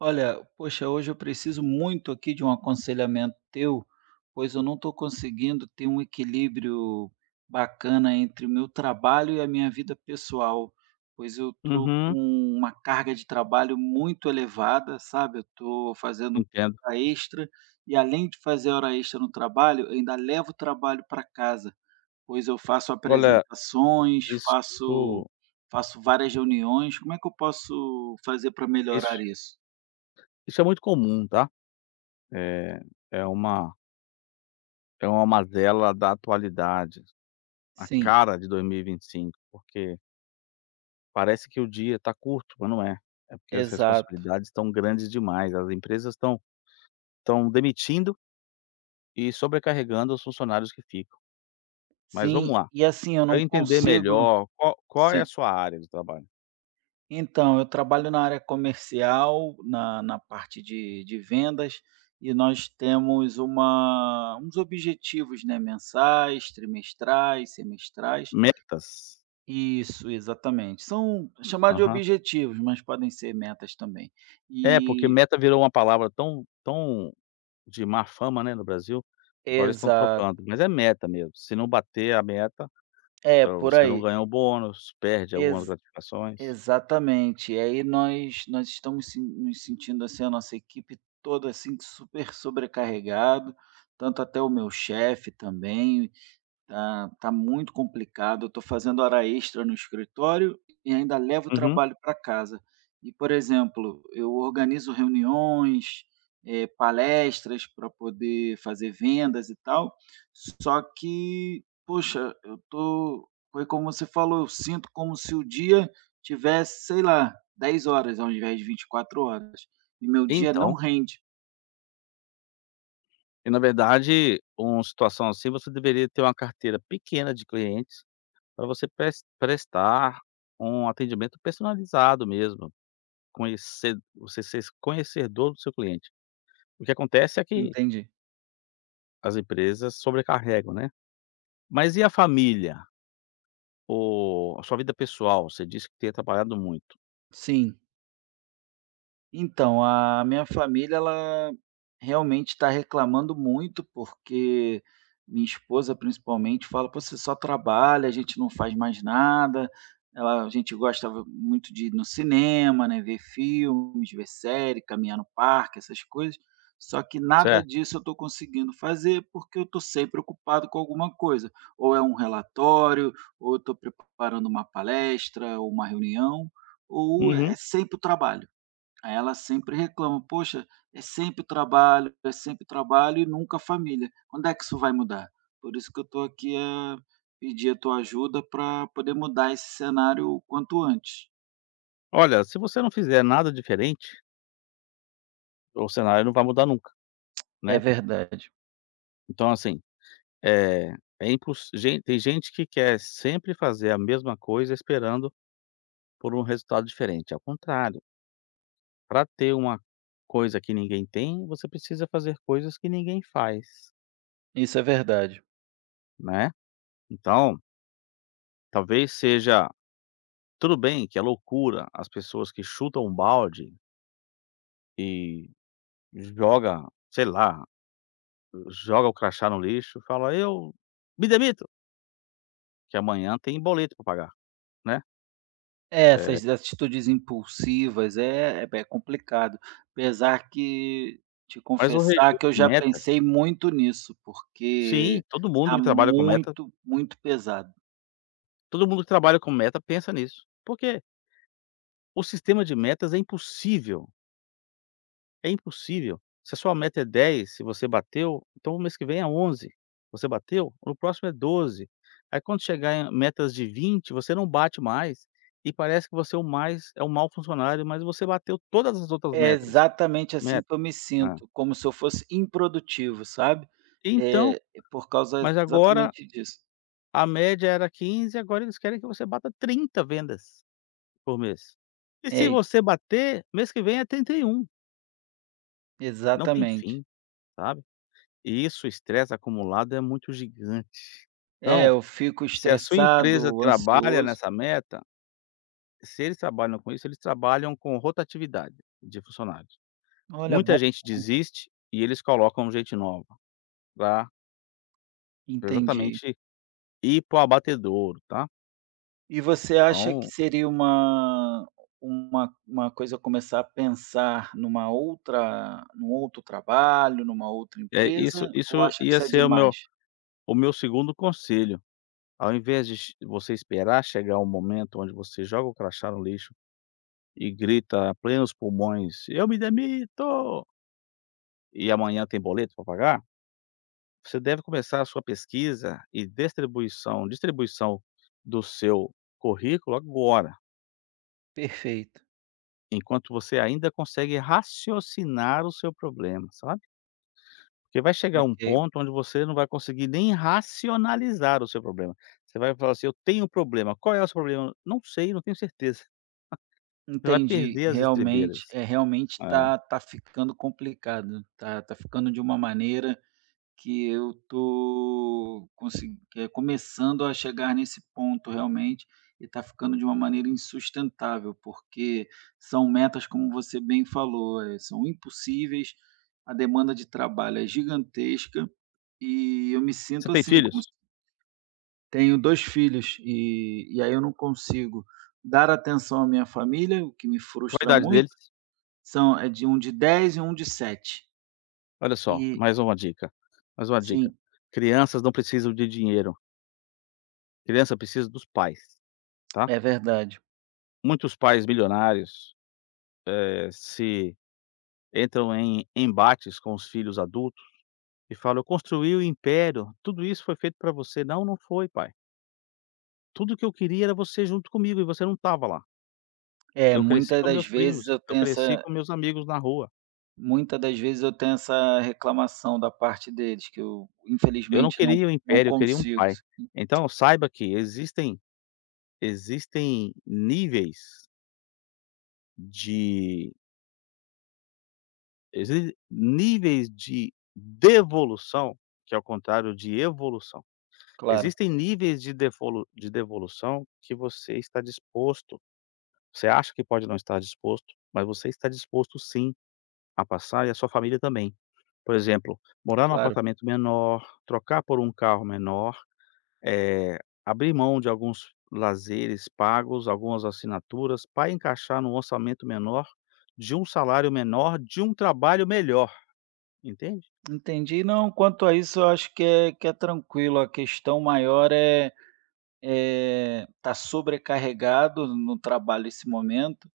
Olha, poxa, hoje eu preciso muito aqui de um aconselhamento teu, pois eu não estou conseguindo ter um equilíbrio bacana entre o meu trabalho e a minha vida pessoal, pois eu estou com Uhum, uma carga de trabalho muito elevada, sabe? Eu estou fazendo entendo. hora extra e além de fazer hora extra no trabalho, eu ainda levo o trabalho para casa, pois eu faço Olha, apresentações, isso faço várias reuniões. Como é que eu posso fazer para melhorar isso isso? isso é muito comum, tá. é é uma é uma mazela da atualidade, a Sim, cara de 2025, porque parece que o dia está curto, mas não é. É porque as exato. responsabilidades estão grandes demais, as empresas estão demitindo e sobrecarregando os funcionários que ficam. Mas vamos Sim, lá, e assim, eu para não eu entender consigo melhor, qual é sim. a sua área de trabalho? Então, eu trabalho na área comercial, na parte de vendas, e nós temos uma uns objetivos, né, mensais, trimestrais, semestrais. Metas? Isso, exatamente. São chamados de Aham. objetivos, mas podem ser metas também. É, porque E meta virou uma palavra tão de má fama, né, no Brasil, agora eles estão Exato. trocando, mas é meta mesmo, se não bater a meta, É, por você não aí. ganha o bônus, perde algumas gratificações. Exatamente. E aí nós estamos se nos sentindo, assim, a nossa equipe toda, assim, super sobrecarregado, tanto até o meu chefe também. Tá, tá muito complicado. Eu estou fazendo hora extra no escritório e ainda levo o Uhum. trabalho para casa. E, por exemplo, eu organizo reuniões, palestras para poder fazer vendas e tal. Só que, poxa, eu tô, foi como você falou, eu sinto como se o dia tivesse, sei lá, 10 horas ao invés de 24 horas. E meu dia não Então, rende. e na verdade, uma situação assim, você deveria ter uma carteira pequena de clientes, para você prestar um atendimento personalizado mesmo, conhecer você ser conhecedor do seu cliente. O que acontece é que Entende? as empresas sobrecarregam, né. Mas e a família? O A sua vida pessoal? Você disse que tem trabalhado muito. Sim. Então, a minha família, ela realmente está reclamando muito, porque minha esposa, principalmente, fala: "Pô, você só trabalha, a gente não faz mais nada". Ela a gente gosta muito de ir no cinema, né, ver filmes, ver série, caminhar no parque, essas coisas. Só que nada Certo. disso eu estou conseguindo fazer, porque eu estou sempre ocupado com alguma coisa. Ou é um relatório, ou eu estou preparando uma palestra, ou uma reunião, ou é Uhum. sempre o trabalho. Aí ela sempre reclama: "Poxa, é sempre trabalho e nunca família. Quando é que isso vai mudar?". Por isso que eu estou aqui a pedir a tua ajuda para poder mudar esse cenário o quanto antes. Olha, se você não fizer nada diferente, o cenário não vai mudar nunca, É né. verdade, Então, assim, eh, é imposs gen tem gente que quer sempre fazer a mesma coisa esperando por um resultado diferente, ao contrário, para ter uma coisa que ninguém tem, você precisa fazer coisas que ninguém faz, isso é verdade. né. Então, talvez seja tudo bem que é loucura as pessoas que chutam um balde e joga, sei lá, joga o crachá no lixo, fala: "Eu me demito". Que amanhã tem boleto para pagar, né. É, essas atitudes impulsivas é complicado, apesar que te Mas o confessar regime que eu de já metas pensei muito nisso, sim, porque todo mundo tá que trabalha com meta muito, muito pesado. Pensa nisso. Porque o sistema de metas é impossível, é impossível. Se a sua meta é 10, se você bateu, então o mês que vem é onze. Você bateu? No próximo é 12. Aí quando chegar em metas de 20, você não bate mais, e parece que você é o mais é um mau funcionário, mas você bateu todas as outras É metas exatamente assim meta. que eu me É. sinto, como se eu fosse improdutivo, sabe. É Então, é por causa mas agora exatamente disso. a média era 15, agora eles querem que você bata 30 vendas por mês. E se É, você bater, mês que vem é 31, não tem exatamente. fim, sabe. E isso, o estresse acumulado é muito gigante. É, Então, eu fico se a sua empresa estressado, trabalha ansioso. nessa meta, se eles trabalham com isso, eles trabalham com rotatividade de funcionários. Olha, bom, Muita gente desiste e eles colocam gente nova pra pra entendi. exatamente ir para o abatedouro, tá. E você acha que Então, seria uma uma coisa começar a pensar numa outra num outro trabalho, numa outra é isso empresa, ou isso acha que ia isso é ser demais? o meu segundo conselho. Ao invés de che você esperar chegar um momento onde você joga o crachá no lixo e grita a plenos pulmões: "Eu me demito!" E amanhã tem boleto para pagar, você deve começar a sua pesquisa e distribuição do seu currículo agora, Perfeito, enquanto você ainda consegue raciocinar o seu problema, sabe. Porque vai chegar um ok. ponto onde você não vai conseguir nem racionalizar o seu problema. Você vai falar assim: "Eu tenho um problema. Qual é o seu problema?". "Não sei, não tenho certeza". Você vai Entendi, perder as realmente, estribeiras. Realmente É. tá ficando complicado, tá ficando de uma maneira que eu tô consi é começando a chegar nesse ponto realmente, e tá ficando de uma maneira insustentável, porque são metas, como você bem falou, são impossíveis, a demanda de trabalho é gigantesca, e eu me Você sinto tem assim, como se filhos? tenho 2 filhos, e aí eu não consigo dar atenção à minha família, o que me Qual a frustra idade deles? muito. São de um de 10 e um de 7. Olha só, E mais uma dica, mais uma dica. sim, Crianças não precisam de dinheiro, criança precisa dos pais, tá. é verdade. Muitos pais milionários, se entram em embates com os filhos adultos e falam: "Eu construí o império, tudo isso foi feito para você". "Não, não foi pai. Tudo que eu queria era você junto comigo e você não estava lá. É, Eu cresci com meus primos, eu cresci com meus amigos na rua". muitas das vezes eu tenho essa reclamação da parte deles, que eu Eu não infelizmente queria um não império, eu queria um consigo. pai. Então saiba que existem níveis de exi níveis de devolução, que é o contrário de evolução. Claro, Existem níveis de defolu de devolução que você está disposto, você acha que pode não estar disposto, mas você está disposto sim a passar e a sua família também. Por exemplo, morar num claro. apartamento menor, trocar por um carro menor. Eh, Abrir mão de alguns lazeres pagos, algumas assinaturas, para encaixar num orçamento menor, de um salário menor, de um trabalho melhor, entende? Entendi. Não, quanto a isso eu acho que é tranquilo, a questão maior é, tá sobrecarregado no trabalho esse momento,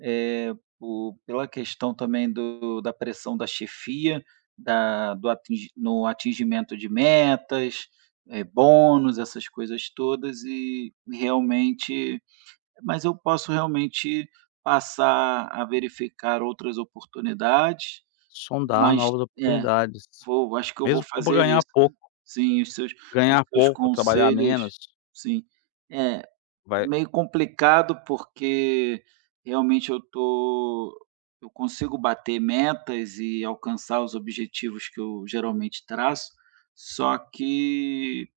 eh, po pela questão também do da pressão da chefia, da do atingi no atingimento de metas, bônus, essas coisas todas e realmente, mas eu posso realmente passar a verificar outras oportunidades, Sondar mas novas é, oportunidades, vou acho que eu vou mesmo que for pra fazer ganhar isso. Né? pouco. Sim, os Ganhar seus pouco, trabalhar conselhos menos, sim. É, vai, meio complicado, porque realmente eu consigo bater metas e alcançar os objetivos que eu geralmente traço, só que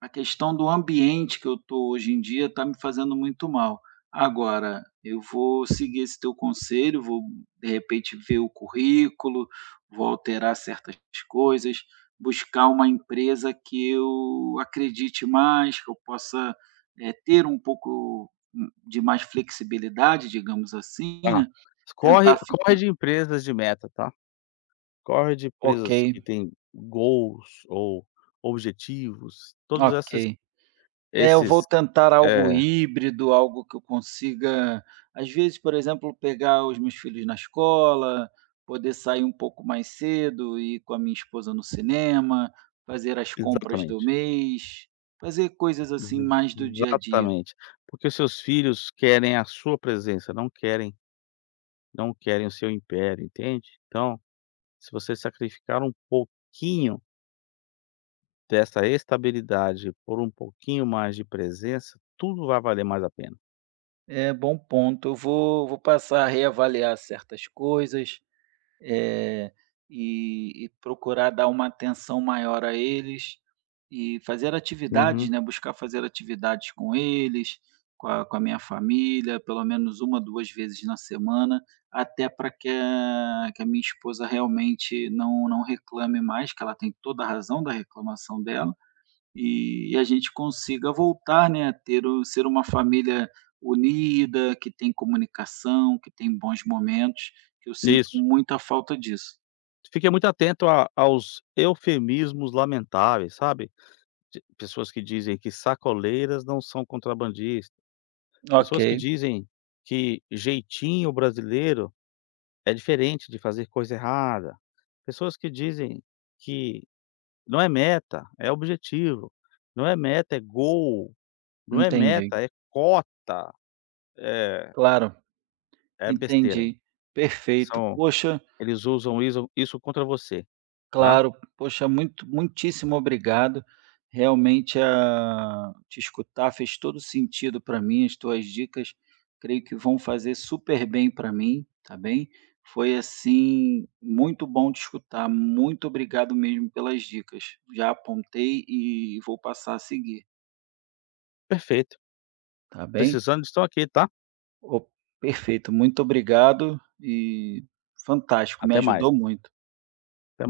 a questão do ambiente que eu estou hoje em dia está me fazendo muito mal. Agora, eu vou seguir esse teu conselho, vou de repente ver o currículo, vou alterar certas coisas, buscar uma empresa que eu acredite mais, que eu possa, ter um pouco, de mais flexibilidade, digamos assim, tá. né? Tentar Corre ficar. de empresas de meta, tá? Corre de Ok, empresas que têm goals ou objetivos, todos esses ok. É, eu vou esses tentar algo é, híbrido, algo que eu consiga, às vezes, por exemplo, pegar os meus filhos na escola, poder sair um pouco mais cedo, ir com a minha esposa no cinema, fazer as compras do exatamente. mês, fazer coisas assim Exa mais do dia a dia. Exatamente. Porque os seus filhos querem a sua presença, não querem não querem o seu império, entende? Então, se você sacrificar um pouquinho dessa estabilidade por um pouquinho mais de presença, tudo vai valer mais a pena. É, bom ponto. Eu vou, vou passar a reavaliar certas coisas, Eh, e procurar dar uma atenção maior a eles e fazer atividades, Uhum, né, buscar fazer atividades com eles, com a minha família, pelo menos uma 2 vezes na semana, até para que a minha esposa realmente não reclame mais, que ela tem toda a razão da reclamação dela, e a gente consiga voltar, né, a ter o ser uma família unida, que tem comunicação, que tem bons momentos, que eu sinto isso. muita falta disso. Fique muito atento a aos eufemismos lamentáveis, sabe? De pessoas que dizem que sacoleiras não são contrabandistas, Ok, pessoas que dizem que jeitinho brasileiro é diferente de fazer coisa errada. Pessoas que dizem que não é meta, é objetivo, não é meta, é gol, não é entendi. meta, é cota, é Claro, é besteira. entendi. Perfeito. São, Poxa. eles usam isso contra você, tá. Claro, poxa, muito muitíssimo obrigado. Realmente, a te escutar fez todo sentido para mim, as tuas dicas creio que vão fazer super bem para mim, tá bem? Foi, assim, muito bom te escutar, muito obrigado mesmo pelas dicas. Já apontei e vou passar a seguir, Perfeito, tá bem? precisando, estão aqui, tá. O perfeito, muito obrigado e fantástico, me Até mais. ajudou muito. Até